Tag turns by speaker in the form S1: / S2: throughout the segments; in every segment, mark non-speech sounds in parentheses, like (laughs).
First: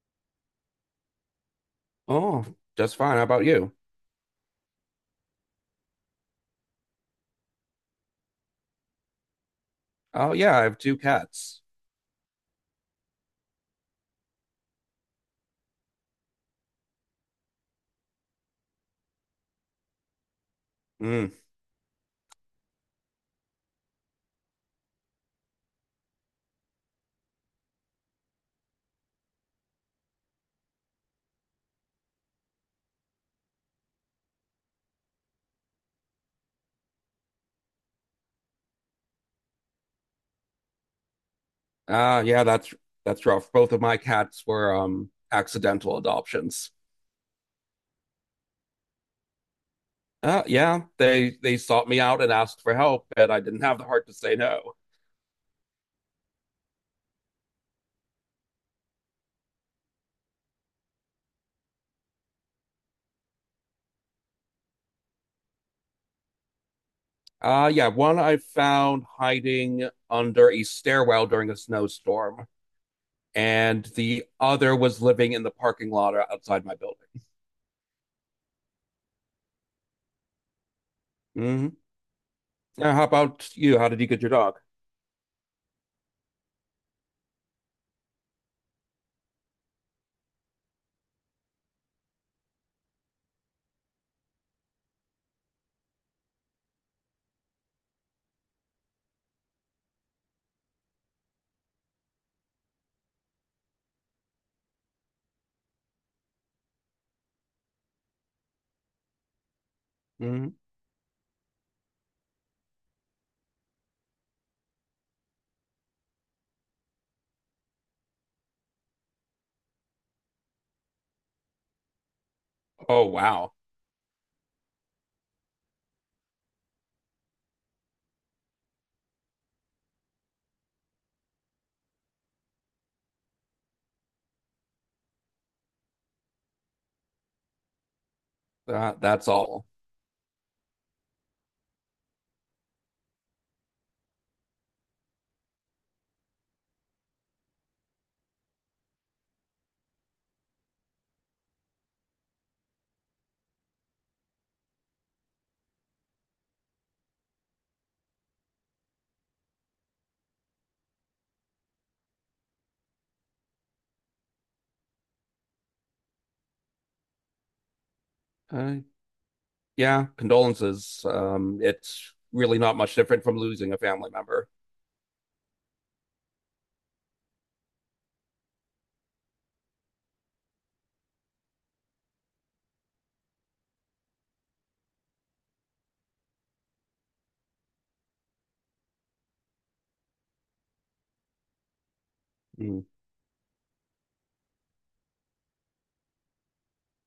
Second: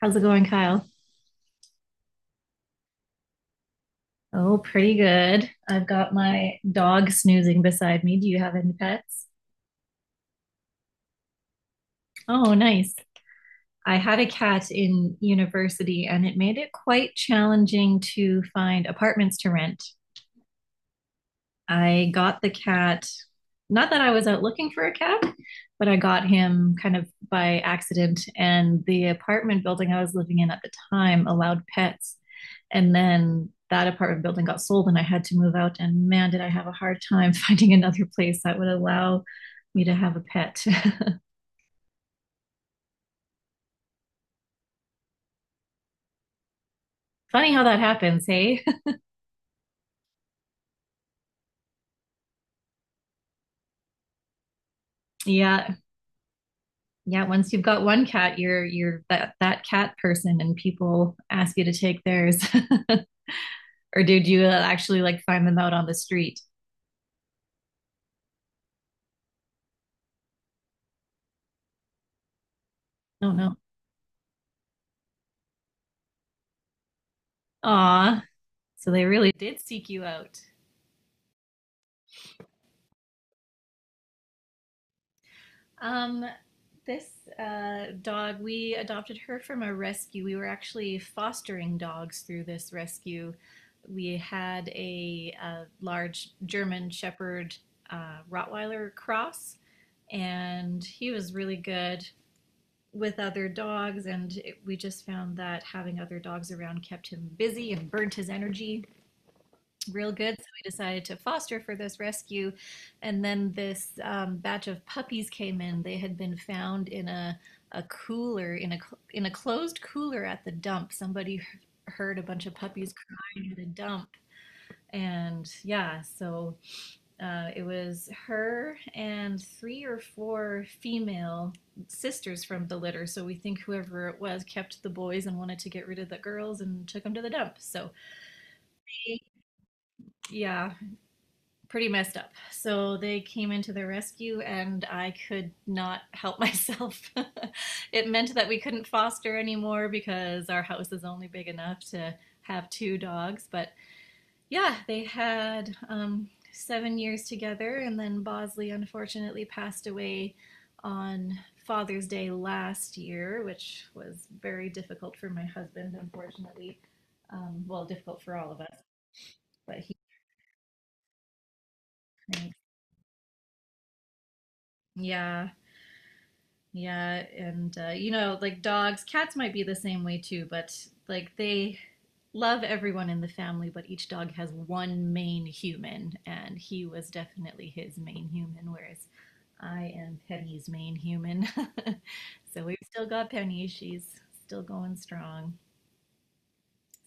S1: How's it going, Kyle?
S2: Oh, just fine. How about you?
S1: Oh, pretty good. I've got my dog snoozing beside me. Do you have any pets?
S2: Oh, yeah, I have two cats.
S1: Oh, nice. I had a cat in university and it made it quite challenging to find apartments to rent.
S2: Mm.
S1: I got the cat, not that I was out looking for a cat, but I got him kind of by accident. And the apartment building I was living in at the time allowed pets. And then that apartment building got sold and I had to move out. And man, did I have a hard time (laughs) finding another place that would allow me to have a pet.
S2: Ah, yeah, that's rough. Both of my cats were accidental adoptions.
S1: (laughs) Funny how that happens, hey?
S2: Yeah, they sought me out and asked for help, and I didn't have the heart to say no.
S1: (laughs) Yeah. Yeah, once you've got one cat, you're that cat person and people ask you to take theirs. (laughs) Or did you actually like find them out on the street?
S2: Yeah, one I found hiding under a stairwell during a snowstorm,
S1: No, no.
S2: and the other was living in the parking lot outside my building.
S1: Aw. So they really did seek you out.
S2: Hmm. Yeah, how about you? How did you get your dog?
S1: Um, this dog, we adopted her from a rescue. We were actually fostering dogs through this rescue. We had a, uh, large German Shepherd, Rottweiler cross, and he was really good with other dogs. And it, we just found that having other dogs around kept him busy and burnt his energy real good. So
S2: Hmm.
S1: we decided to foster for this rescue. And then this batch of puppies came in. They had been found in a cooler, in a closed cooler at the dump. Somebody heard a bunch of puppies
S2: Oh,
S1: crying
S2: wow.
S1: at a dump. And yeah, so it was her and three or four female sisters from the litter. So we think whoever it was kept the boys and wanted to get rid of the girls and took them to the dump. So
S2: That's all.
S1: yeah, pretty messed up. So they came into the rescue, and I could not help myself. (laughs) It meant that we couldn't foster anymore because our house is only big enough to have two dogs. But yeah, they had 7 years together, and then Bosley unfortunately passed away on Father's Day last year, which was very difficult for my husband, unfortunately. Well, difficult for all of us,
S2: Uh,
S1: but he,
S2: yeah, condolences. It's really not much different from losing a family member.
S1: yeah. Yeah, and you know, like dogs, cats might be the same way too, but like they love everyone in the family, but each dog has one main human, and he was definitely his main human, whereas I am Penny's main human. (laughs) So we've
S2: Mm.
S1: still got Penny. She's still going strong.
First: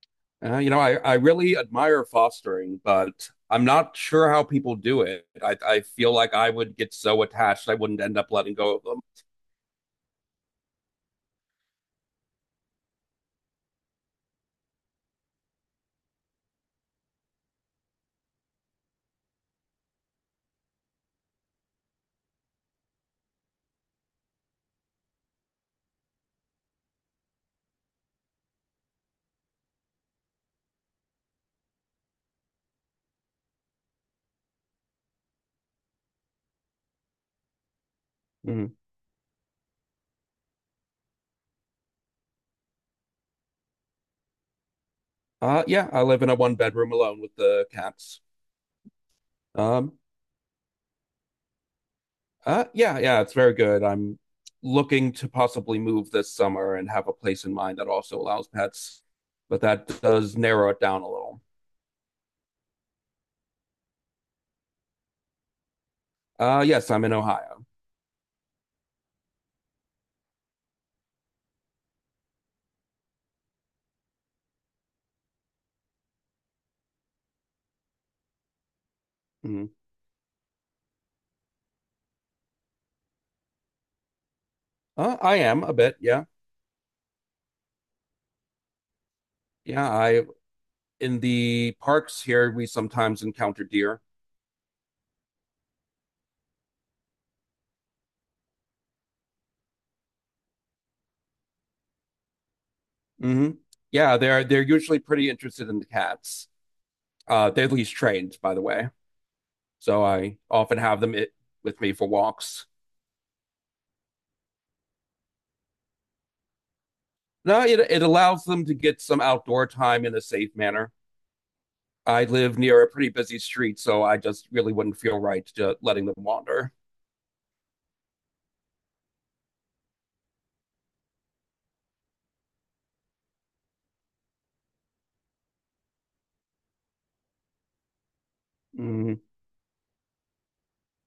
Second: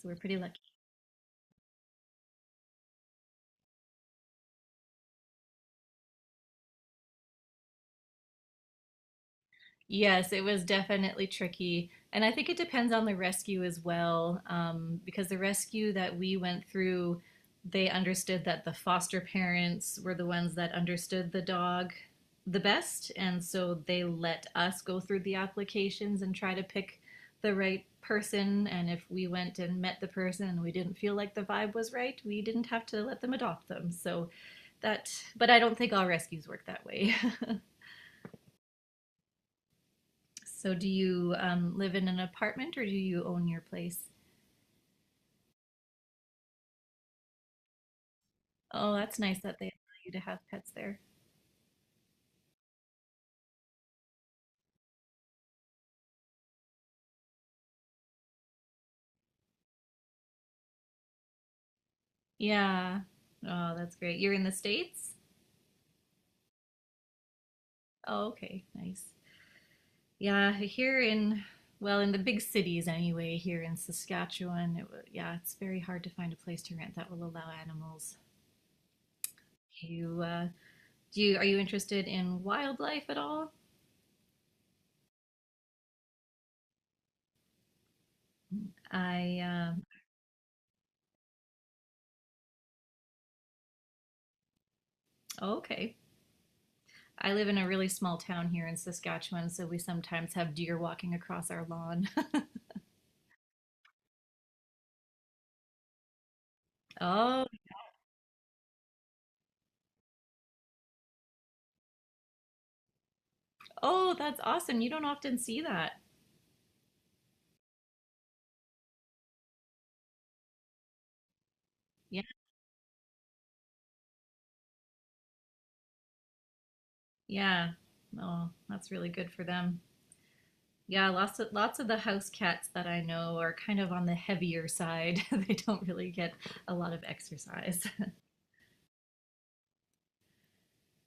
S1: So we're pretty lucky.
S2: You know, I really admire fostering, but I'm not sure how people do it. I feel like I would get so attached, I wouldn't end up letting go of them.
S1: Yes, it was definitely tricky. And I think it depends on the rescue as well, because the rescue that we went through, they understood that the foster parents were the ones that understood the dog the best. And so they let us go through the applications and try to pick the right person. And if we went and met the person and we didn't feel like the vibe was right, we didn't have to let them adopt them. So that, but I don't think all rescues work that way. (laughs)
S2: Mm.
S1: So do you live in an apartment or do you own your place?
S2: Yeah, I live in a one bedroom alone with the cats.
S1: Oh, that's nice that they allow
S2: Um,
S1: you to have pets there.
S2: yeah, yeah, it's very good. I'm looking to possibly move this summer and have a place in mind that also allows pets, but that does narrow it down a little.
S1: Yeah. Oh, that's great. You're in the States?
S2: Yes, I'm in Ohio.
S1: Oh, okay. Nice. Yeah, here in, well, in the big cities anyway, here in Saskatchewan, it, wa- yeah, it's very hard to find a place to rent that will allow animals.
S2: Mm-hmm.
S1: You, do you, are you interested in wildlife at all?
S2: I am a bit, yeah.
S1: I, um,
S2: Yeah, I in the parks here we sometimes encounter deer.
S1: oh, okay. I live in a really small town here in Saskatchewan, so we sometimes have deer walking across our lawn.
S2: Hmm. Yeah, they're usually pretty interested in the cats.
S1: Oh,
S2: They're least trained, by the way. So I often have them with me for walks.
S1: oh, that's awesome. You don't often see that.
S2: No, it allows them to get some outdoor time in a safe manner.
S1: Yeah,
S2: I live near a pretty busy street, so I just really wouldn't feel right to letting them wander.
S1: yeah. Oh, that's really good for them. Yeah, lots of the house cats that I know are kind of on the heavier side. (laughs) They don't really get a lot of exercise. (laughs)
S2: Mhm.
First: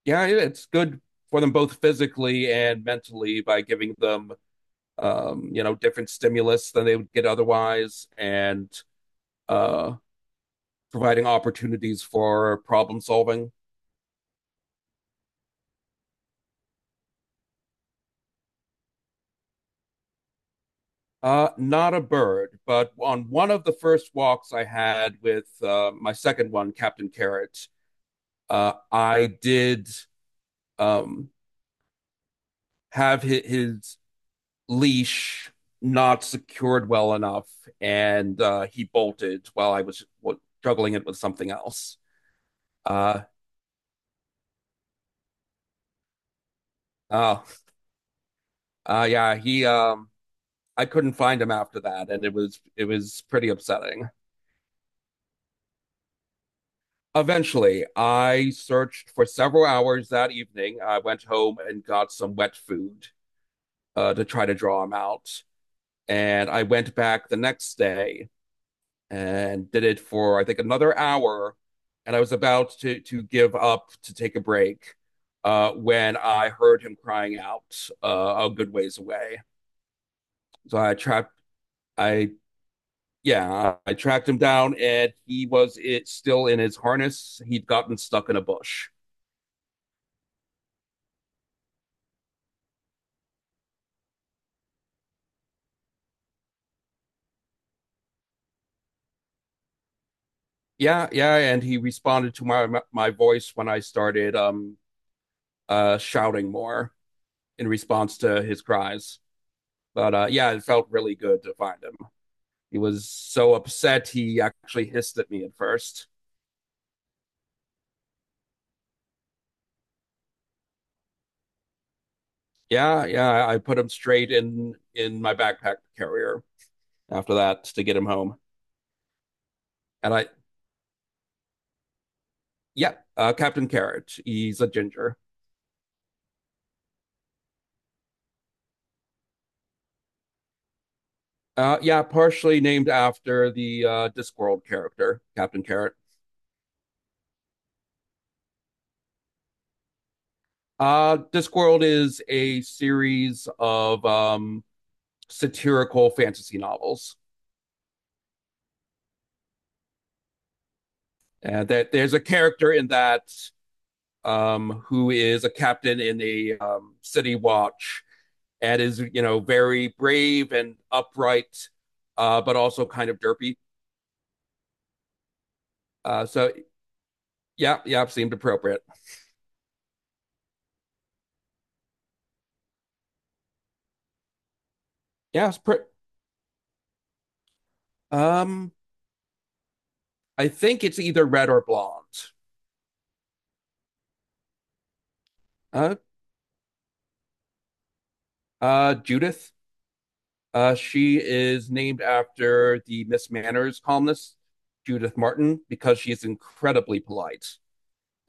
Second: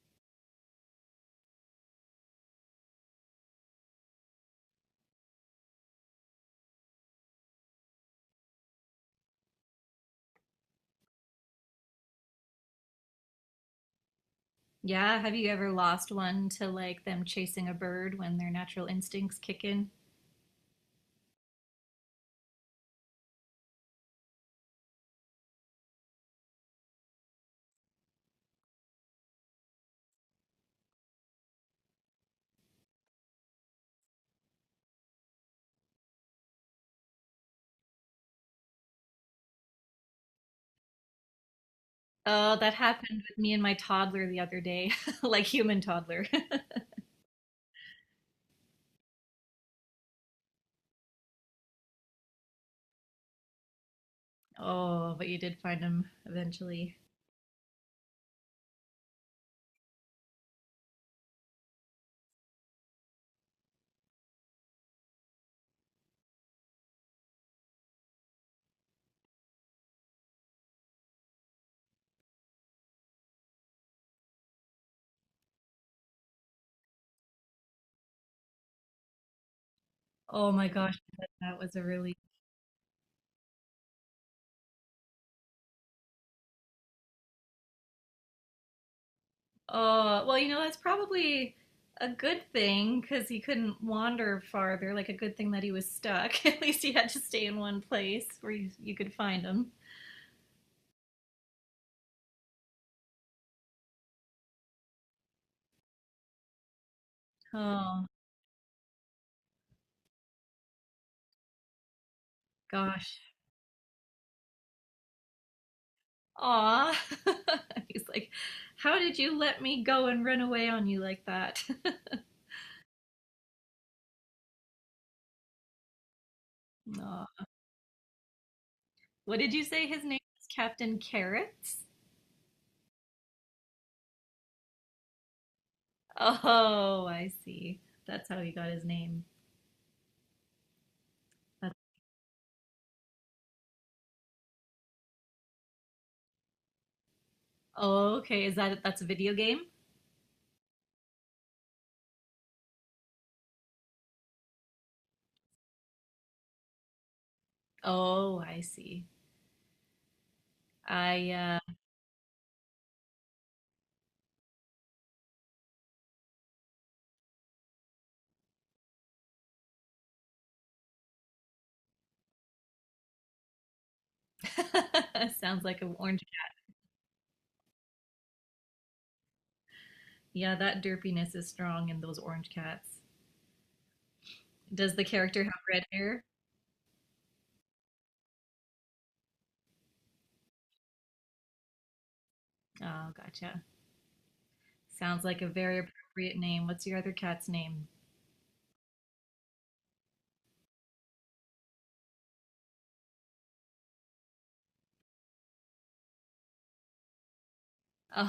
S2: Yeah, it's good for them both physically and mentally by giving them you know, different stimulus than they would get otherwise, and uh, providing opportunities for problem solving.
S1: Yeah, have you ever lost one to like them chasing a bird when their natural instincts kick in?
S2: Not a bird, but on one of the first walks I had with my second one, Captain Carrot, I did um, have his leash not secured well enough, and he bolted while I was juggling it with something else.
S1: Oh, that
S2: Uh,
S1: happened with me and my toddler the other day, (laughs) like human toddler. (laughs)
S2: oh, yeah, he I couldn't find him after that, and it was pretty upsetting.
S1: Oh, but you did find him eventually.
S2: Eventually, I searched for several hours that evening. I went home and got some wet food to try to draw him out, and I went back the next day and did it for I think another hour, and I was about to give up to take a break when I heard him crying out a good ways away.
S1: Oh my
S2: So I
S1: gosh, that
S2: trapped
S1: that was a really—
S2: I yeah, I tracked him down and he was it still in his harness. He'd gotten stuck in a bush.
S1: Oh, well, you know, that's probably a good thing because he couldn't wander farther. Like, a good thing that he was stuck. (laughs) At least he had to stay in one place where you could find him.
S2: Yeah, yeah, and he responded to my voice when I started shouting more in
S1: Oh,
S2: response to his cries. But yeah, it felt really good to find him. He was
S1: gosh.
S2: so upset he actually hissed at me at first.
S1: Aw. (laughs) He's like, how did you let me go and run away on you like that?
S2: Yeah, yeah, I put him straight in my backpack carrier
S1: (laughs)
S2: after
S1: Aw.
S2: that to get him home.
S1: What did you say his
S2: And
S1: name
S2: I
S1: was? Captain Carrots?
S2: yeah, Captain Carrot, he's a ginger.
S1: Oh, I see. That's how he got his name. That's,
S2: Yeah, partially named after the Discworld character, Captain Carrot.
S1: oh, okay. Is that, that's a video game?
S2: Discworld is a series of satirical fantasy novels.
S1: Oh, I see. I, uh—
S2: And that there's a character in that who is a captain in a city watch and is, you know, very brave and upright, but also kind of derpy.
S1: (laughs) Sounds like an orange
S2: Uh,
S1: cat.
S2: so yeah, yeah, seemed appropriate.
S1: Yeah, that derpiness is strong in those orange cats. Does the character
S2: Yeah,
S1: have red hair?
S2: um, I think it's either red or blonde.
S1: Oh, gotcha. Sounds like a very
S2: Uh,
S1: appropriate name. What's your other cat's name?
S2: Judith. She is named after the Miss Manners columnist, Judith Martin, because she is incredibly polite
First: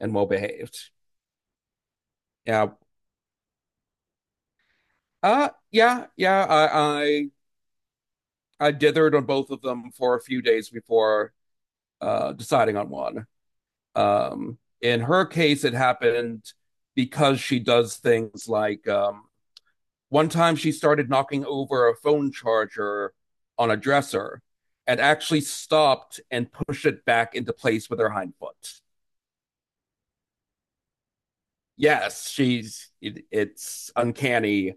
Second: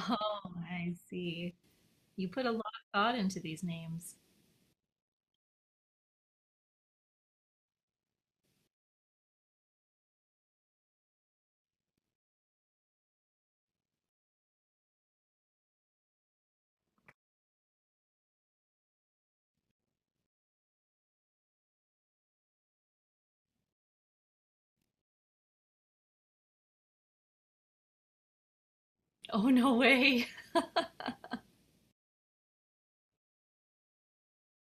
S2: and well behaved.
S1: I see. You put a lot
S2: Yeah.
S1: of thought into these names.
S2: Yeah, yeah. I dithered on both of them for a few days before deciding on one. In her case, it happened because she does things like one time she started knocking over a phone charger on a dresser and actually stopped and pushed it back into place with her hind foot.
S1: Oh, no way. (laughs)
S2: Yes, it's uncanny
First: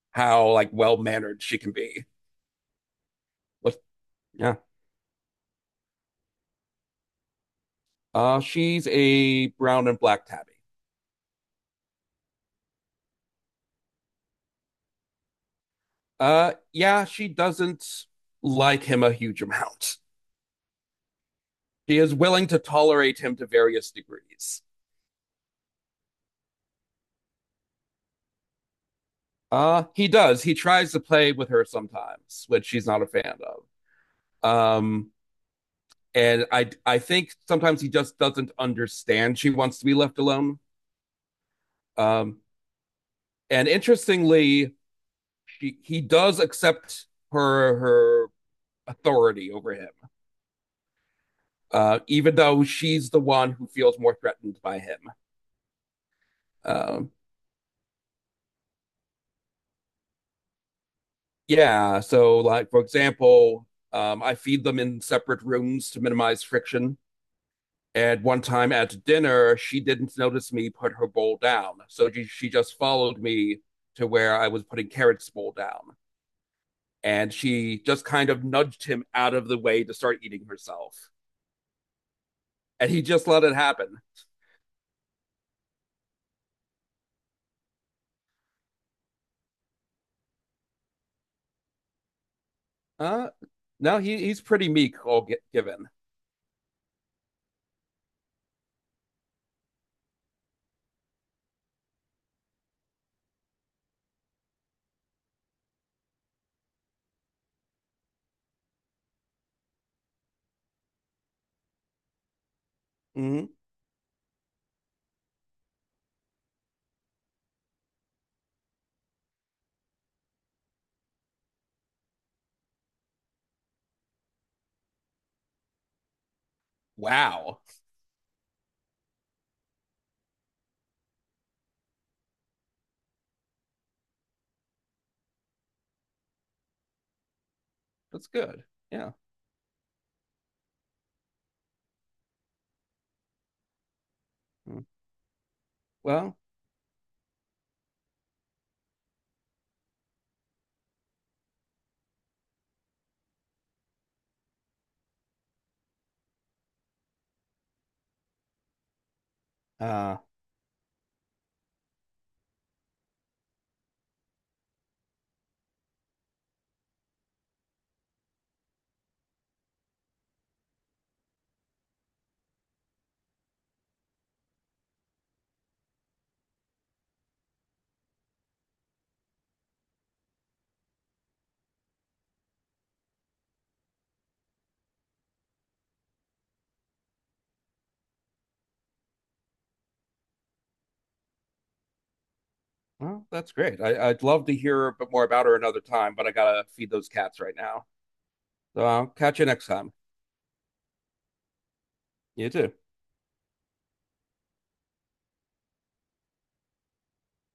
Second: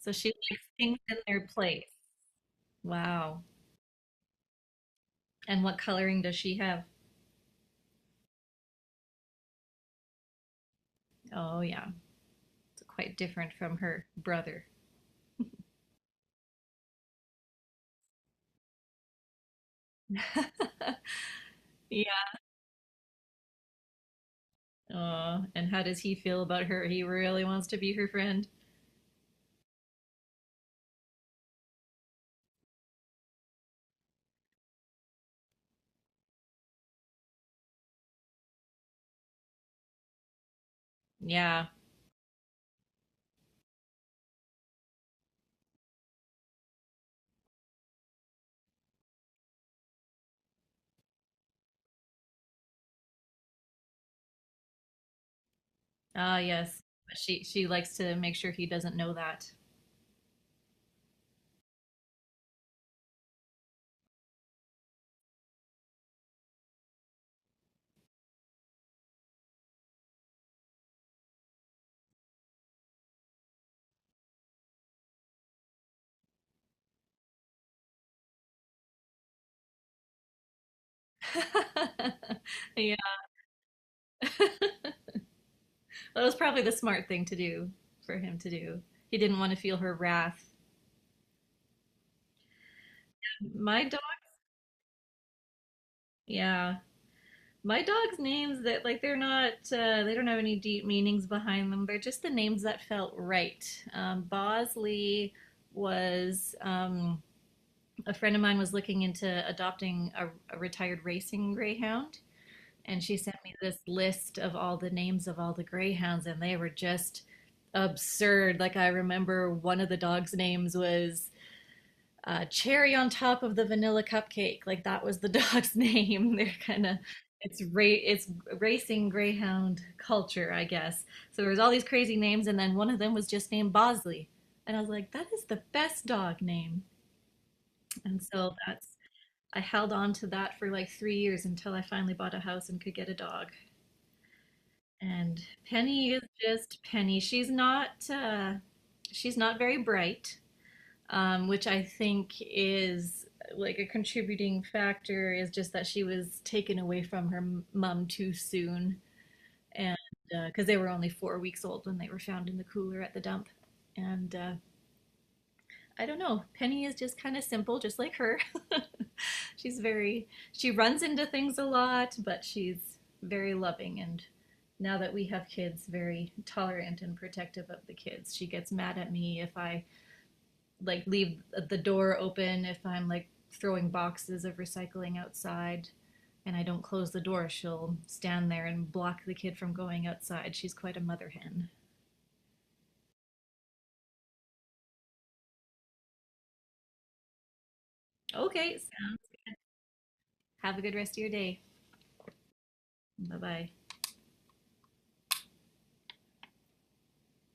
S1: So she
S2: how
S1: likes
S2: like well
S1: things in
S2: mannered
S1: their
S2: she can
S1: place.
S2: be.
S1: Wow.
S2: But yeah,
S1: And what coloring does she have?
S2: she's a brown and black tabby.
S1: Oh, yeah. It's quite different from her brother.
S2: Yeah, she doesn't like him a huge amount. She is
S1: Yeah.
S2: willing to tolerate him to various degrees.
S1: Oh, and how does he feel about her? He really wants to be her friend.
S2: He does. He tries to play with her sometimes, which she's not a fan of. Um, and I think sometimes he just doesn't understand she wants to be left alone.
S1: Yeah.
S2: Um, and interestingly, he does accept her authority over him, even though she's the one who feels more threatened by him.
S1: Ah, yes.
S2: Um,
S1: She likes to make sure he doesn't know that.
S2: yeah, so like for example, I feed them in separate rooms to minimize friction. At one time at dinner, she didn't notice me put her bowl down. So she just followed me to where I was putting Carrot's bowl down. And she just kind of nudged him out of the way to start eating herself.
S1: (laughs)
S2: And
S1: Yeah,
S2: he just let it happen.
S1: that was probably the smart thing to do, for him to do. He didn't want to feel her wrath.
S2: Uh,
S1: My
S2: no,
S1: dog,
S2: he's pretty meek, all get given.
S1: yeah. My dog's names, that, like, they're not they don't have any deep meanings behind them. They're just the names that felt right. Bosley was a friend of mine was looking into adopting a retired racing greyhound, and she sent
S2: Mhm.
S1: me this list of all the names of all the greyhounds, and they were just absurd. Like I remember one of the dogs' names was Cherry on top of the vanilla cupcake. Like that was the dog's (laughs) name. They're kind of,
S2: Wow.
S1: it's ra- it's racing greyhound culture, I guess. So there was all these crazy names, and then one of them was just named Bosley, and I was like, that is the best dog name. And
S2: That's
S1: so
S2: good.
S1: that's—
S2: Yeah.
S1: I held on to that for like 3 years until I finally bought a house and could get a dog.
S2: Mm.
S1: And Penny is
S2: Well,
S1: just Penny. She's not very bright, which I think is like a contributing factor is just that she was taken away from her mom too soon, and
S2: uh,
S1: because they were only 4 weeks old when they were found in the cooler at the dump, and I don't know. Penny is just kind of simple, just like her. (laughs) She's very, she runs into things a lot, but she's very loving and now that we have kids, very tolerant and protective of the kids. She gets mad at me if I like leave the door open, if I'm like throwing boxes of recycling outside and I don't close the door, she'll stand there and block the kid from going outside. She's quite a mother hen.
S2: well, that's great. I'd love to hear a bit more about her another time, but I gotta feed those cats right now.
S1: Okay,
S2: So I'll
S1: sounds.
S2: catch you next time.
S1: Have a good rest of your day.
S2: You too.
S1: Bye bye.